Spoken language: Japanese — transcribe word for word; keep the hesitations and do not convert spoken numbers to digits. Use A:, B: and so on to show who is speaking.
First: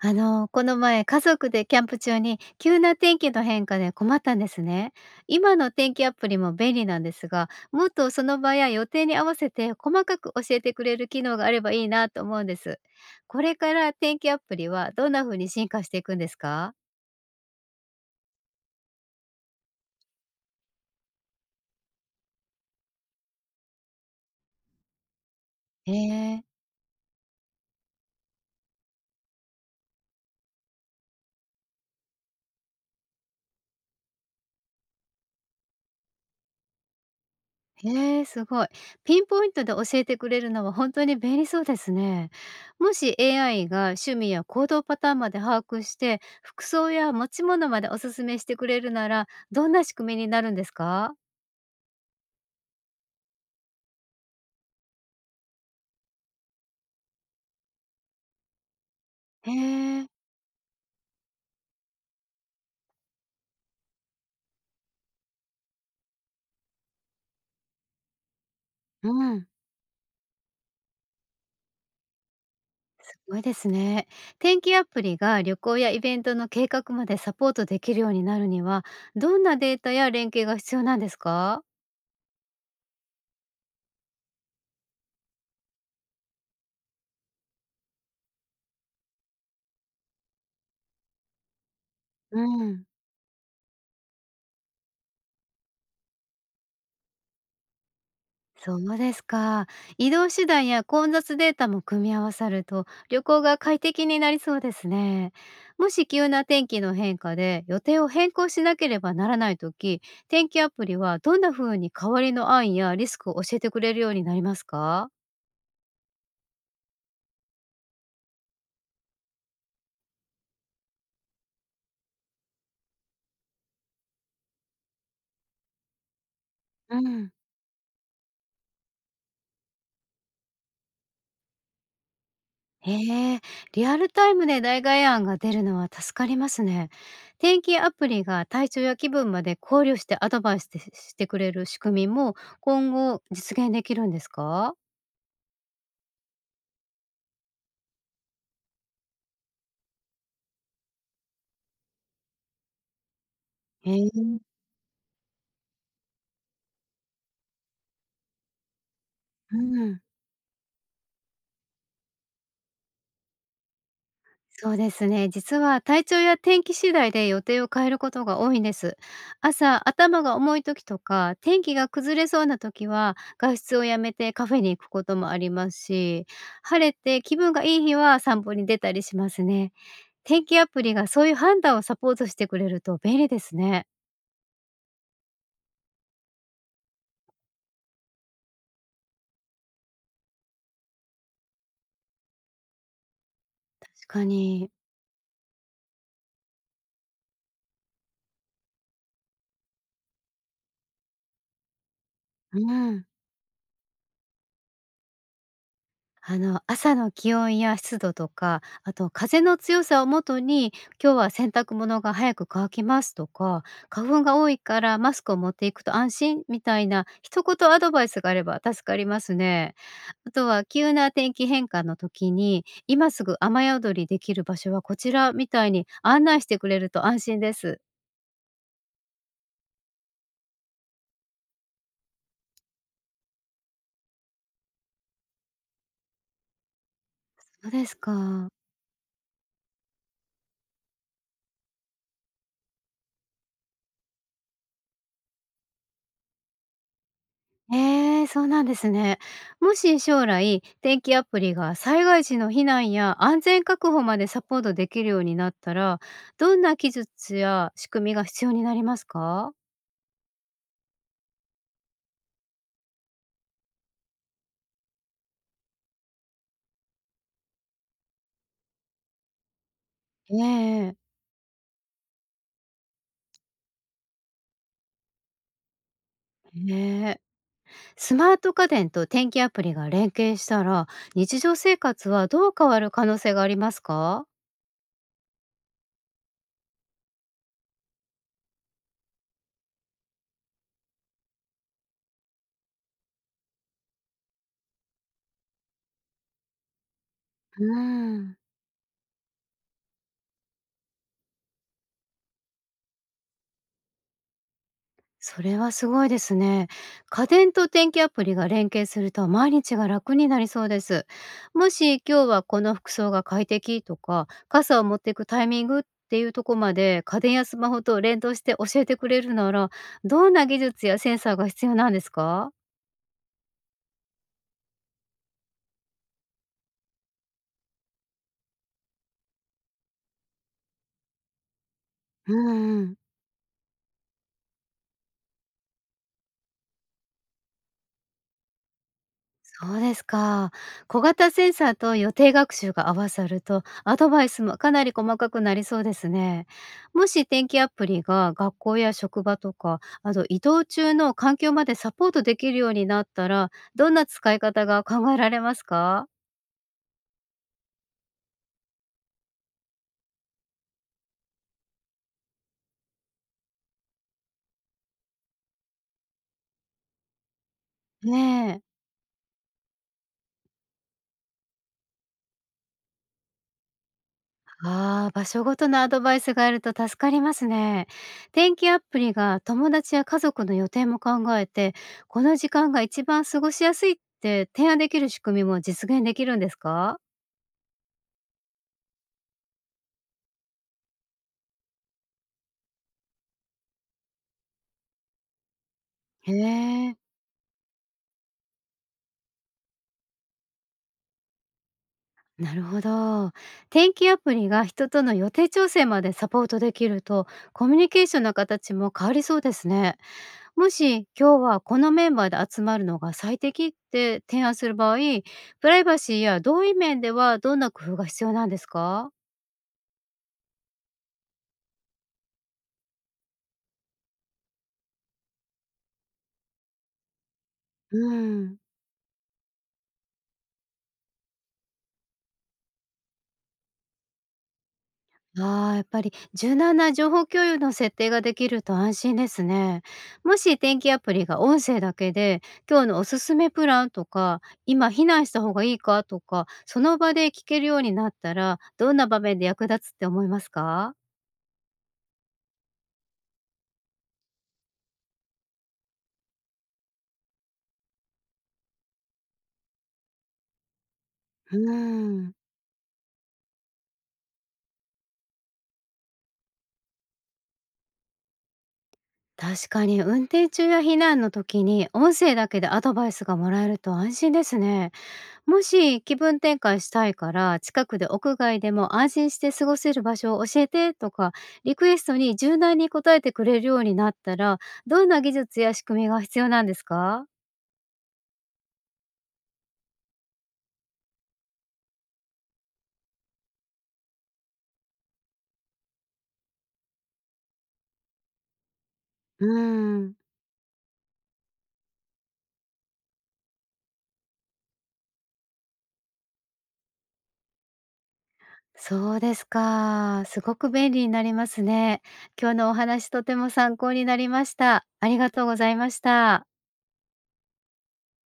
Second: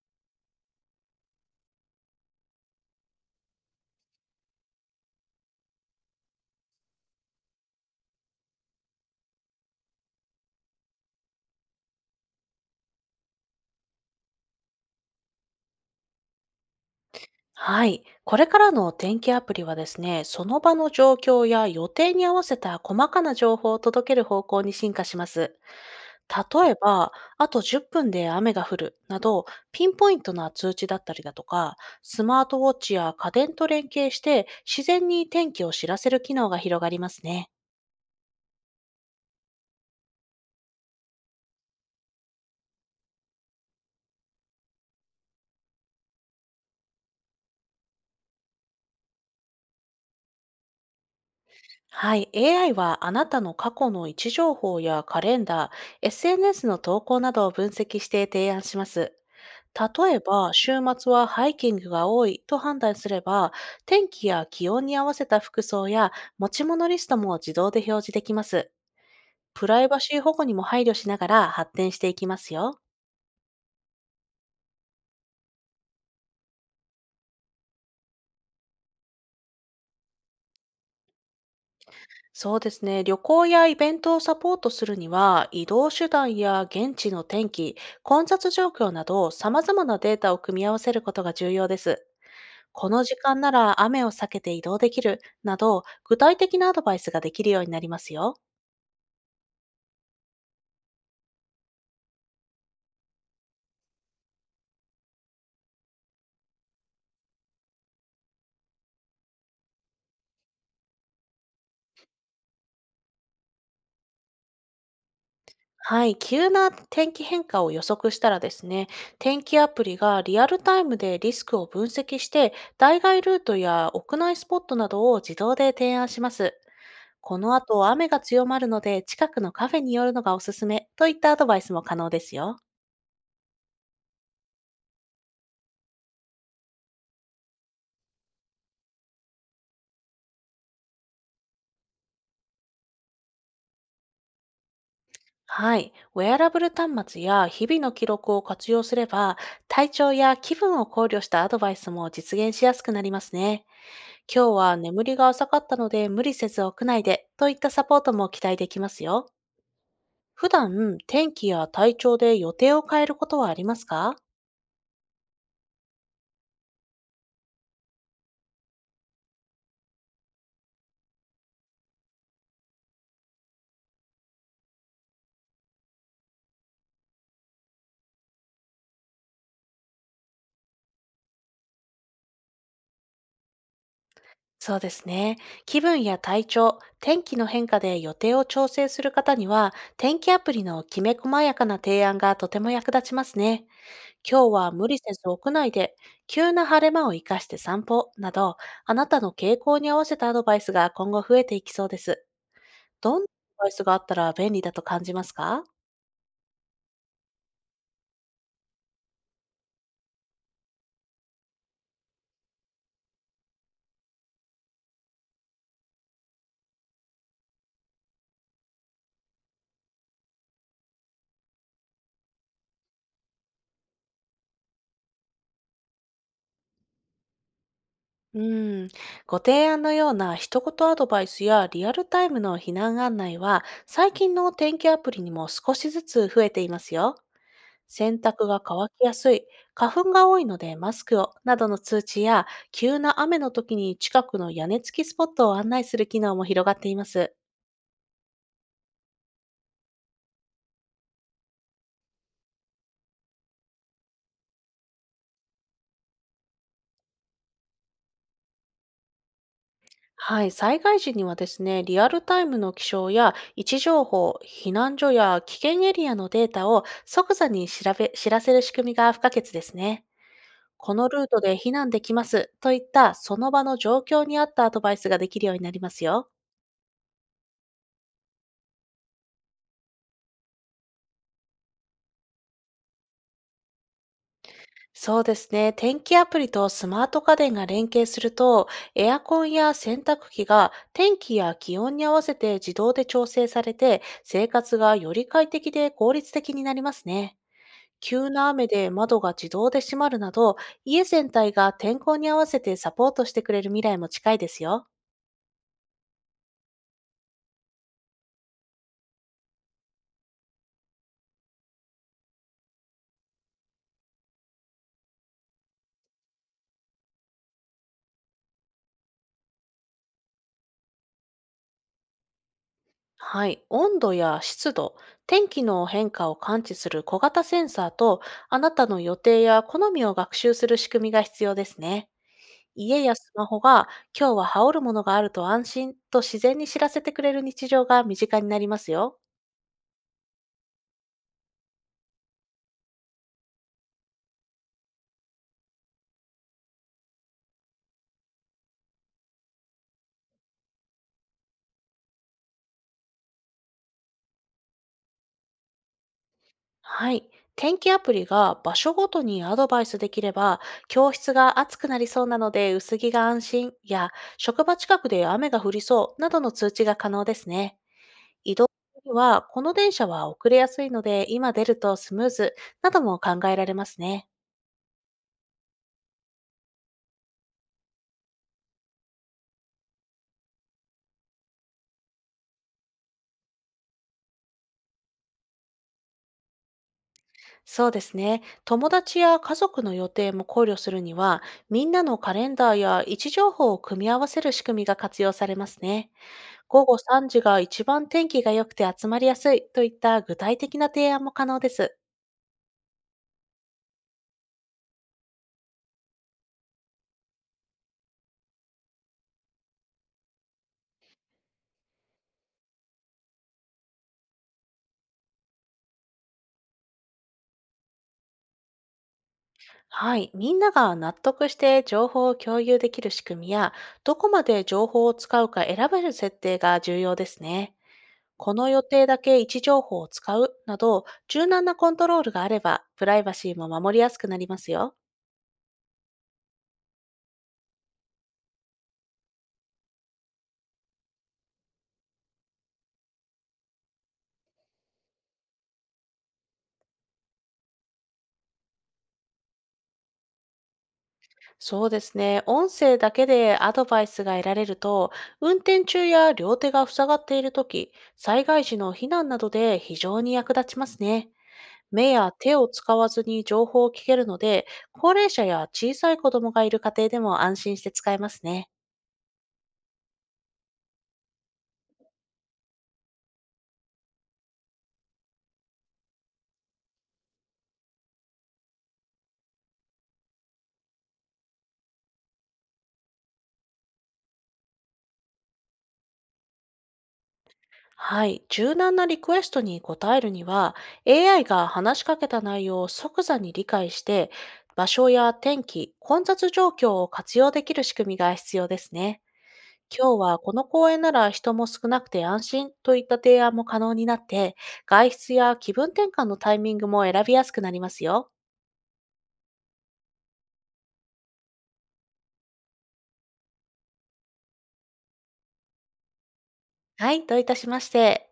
A: あの、この前、家族でキャンプ中に急な天気の変化で困ったんですね。今の天気アプリも便利なんですが、もっとその場や予定に合わせて細かく教えてくれる機能があればいいなと思うんです。これから天気アプリはどんな風に進化していくんですか？
B: はい。これからのお天気アプリはですね、その場の状況や予定に合わせた細かな情報を届ける方向に進化します。
A: へえ。
B: 例えば、あとじゅっぷんで雨が降るなど、ピンポイントな通知だったりだとか、スマートウォッチや家電と連携して自然に天気を知らせる機能が広がりますね。
A: へえ、すごい。ピンポイントで教えてくれるのは本当に便利そうですね。もし エーアイ が趣味や行動パターンまで把握して、服装や持ち物までおすすめしてくれるなら、どんな仕組みになるんですか？
B: はい、エーアイ はあなたの過去の位置情報やカレンダー、エスエヌエス の投稿などを分析して提案します。
A: へえ、
B: 例えば、週末はハイキングが多いと判断すれば、天気や気温に合わせた服装や持ち物リストも自動で表示できます。
A: うん。
B: プライバシー保護にも配慮しながら発展していきますよ。
A: すごいですね。天気アプリが旅行やイベントの計画までサポートできるようになるには、どんなデータや連携が必要なんですか？
B: そうですね。旅行やイベントをサポートするには、移動手段や現地の天気、混雑状況など、様々なデータを組み合わせることが重要です。
A: うん。
B: この時間なら雨を避けて移動できるなど、具体的なアドバイスができるようになりますよ。
A: そうですか。移動手段や混雑データも組み合わさると旅行が快適になりそうですね。もし急な天気の変化で予定を変更しなければならないとき、天気アプリはどんな風に代わりの案やリスクを教えてくれるようになりますか？
B: はい、急な天気変化を予測したらですね、天気アプリがリアルタイムでリスクを分析して、代替ルートや屋内スポットなどを自動で提案します。
A: うん、
B: この後、雨が強まるので、近くのカフェに寄るのがおすすめといったアドバイスも可能ですよ。
A: へえ、リアルタイムで代替案が出るのは助かりますね。天気アプリが体調や気分まで考慮してアドバイスしてしてくれる仕組みも今後実現できるんですか？
B: はい、ウェアラブル端末や日々の記録を活用すれば、体調や気分を考慮したアドバイスも実現しやすくなりますね。
A: へえ、
B: 今日は眠りが浅かったので無理せず屋内でといったサポートも期待できますよ。
A: うん。
B: 普段、天気や体調で予定を変えることはありますか。
A: そうですね。実は体調や天気次第で予定を変えることが多いんです。朝、頭が重い時とか、天気が崩れそうな時は、外出をやめてカフェに行くこともありますし、晴れて気分がいい日は散歩に出たりしますね。天気アプリがそういう判断をサポートしてくれると便利ですね。
B: そうですね。気分や体調、天気の変化で予定を調整する方には、天気アプリのきめ細やかな提案がとても役立ちますね。
A: 確か
B: 今日
A: に。
B: は無理せず屋内で、急な晴れ間を生かして散歩など、あなたの傾向に合わせたアドバイスが今後増えていきそうです。
A: うん。
B: どんなアドバイスがあったら便利だと感じますか？
A: あの、朝の気温や湿度とか、あと風の強さをもとに、今日は洗濯物が早く乾きますとか、花粉が多いからマスクを持っていくと安心みたいな一言アドバイスがあれば助かりますね。あとは急な天気変化の時に、今すぐ雨宿りできる場所はこちらみたいに案内してくれると安心です。
B: うん、ご提案のような一言アドバイスやリアルタイムの避難案内は、最近の天気アプリにも少しずつ増えていますよ。
A: そうです
B: 洗濯
A: か。
B: が乾きやすい、花粉が多いのでマスクをなどの通知や、急な雨の時に近くの屋根付きスポットを案内する機能も広がっています。
A: ええ、そうなんですね。もし将来、天気アプリが災害時の避難や安全確保までサポートできるようになったら、どんな技術や仕組みが必要になりますか？
B: はい、災害時にはですね、リアルタイムの気象や位置情報、避難所や危険エリアのデータを即座に調べ知らせる仕組みが不可欠ですね。
A: え
B: こ
A: え、
B: のルートで避難できますといったその場の状況に合ったアドバイスができるようになりますよ。
A: ええ。スマート家電と天気アプリが連携したら、日常生活はどう変わる可能性がありますか？
B: そうですね。天気アプリとスマート家電が連携すると、エアコンや洗濯機が天気や気温に合わせて自動で調整されて、生活がより快適で効率的になりますね。
A: うー
B: 急
A: ん。
B: な雨で窓が自動で閉まるなど、家全体が天候に合わせてサポートしてくれる未来も近いですよ。
A: それはすごいですね。家電と天気アプリが連携すると毎日が楽になりそうです。もし今日はこの服装が快適とか傘を持っていくタイミングっていうとこまで家電やスマホと連動して教えてくれるなら、どんな技術やセンサーが必要なんですか？
B: はい。温度や湿度、天気の変化を感知する小型センサーと、あなたの予定や好みを学習する仕組みが必要ですね。
A: うんうん。
B: 家やスマホが、今日は羽織るものがあると安心と自然に知らせてくれる日常が身近になりますよ。
A: そうですか。小型センサーと予定学習が合わさると、アドバイスもかなり細かくなりそうですね。もし天気アプリが学校や職場とか、あと移動中の環境までサポートできるようになったら、どんな使い方が考えられますか？
B: はい。天気アプリが場所ごとにアドバイスできれば、教室が暑くなりそうなので薄着が安心や、職場近くで雨が降りそうなどの通知が可能ですね。
A: ね
B: 移動
A: え。
B: には、この電車は遅れやすいので、今出るとスムーズなども考えられますね。
A: ああ、場所ごとのアドバイスがあると助かりますね。天気アプリが友達や家族の予定も考えて、この時間が一番過ごしやすいって提案できる仕組みも実現できるんですか？
B: そうですね。友達や家族の予定も考慮するには、みんなのカレンダーや位置情報を組み合わせる仕組みが活用されますね。
A: へ
B: 午
A: え、
B: 後さんじが一番天気が良くて集まりやすいといった具体的な提案も可能です。
A: なるほど。天気アプリが人との予定調整までサポートできると、コミュニケーションの形も変わりそうですね。もし今日はこのメンバーで集まるのが最適って提案する場合、プライバシーや同意面ではどんな工夫が必要なんですか？
B: はい。みんなが納得して情報を共有できる仕組みや、どこまで情報を使うか選べる設定が重要ですね。
A: う
B: こ
A: ん、
B: の予定だけ位置情報を使うなど、柔軟なコントロールがあれば、プライバシーも守りやすくなりますよ。
A: ああ、やっぱり柔軟な情報共有の設定ができると安心ですね。もし天気アプリが音声だけで、今日のおすすめプランとか、今避難した方がいいかとか、その場で聞けるようになったら、どんな場面で役立つって思いますか？
B: そうですね。音声だけでアドバイスが得られると、運転中や両手が塞がっているとき、災害時の避難などで非常に役立ちますね。
A: う
B: 目や
A: ん。
B: 手を使わずに情報を聞けるので、高齢者や小さい子供がいる家庭でも安心して使えますね。
A: 確かに運転中や避難の時に音声だけでアドバイスがもらえると安心ですね。もし気分転換したいから近くで屋外でも安心して過ごせる場所を教えてとか、リクエストに柔軟に応えてくれるようになったら、どんな技術や仕組みが必要なんですか？
B: はい。柔軟なリクエストに応えるには、エーアイ が話しかけた内容を即座に理解して、場所や天気、混雑状況を活用できる仕組みが必要ですね。
A: うーん。
B: 今日はこの公園なら人も少なくて安心といった提案も可能になって、外出や気分転換のタイミングも選びやすくなりますよ。
A: そうですか。すごく便利になりますね。今日のお話とても参考になりました。ありがとうございました。
B: はい、どういたしまして。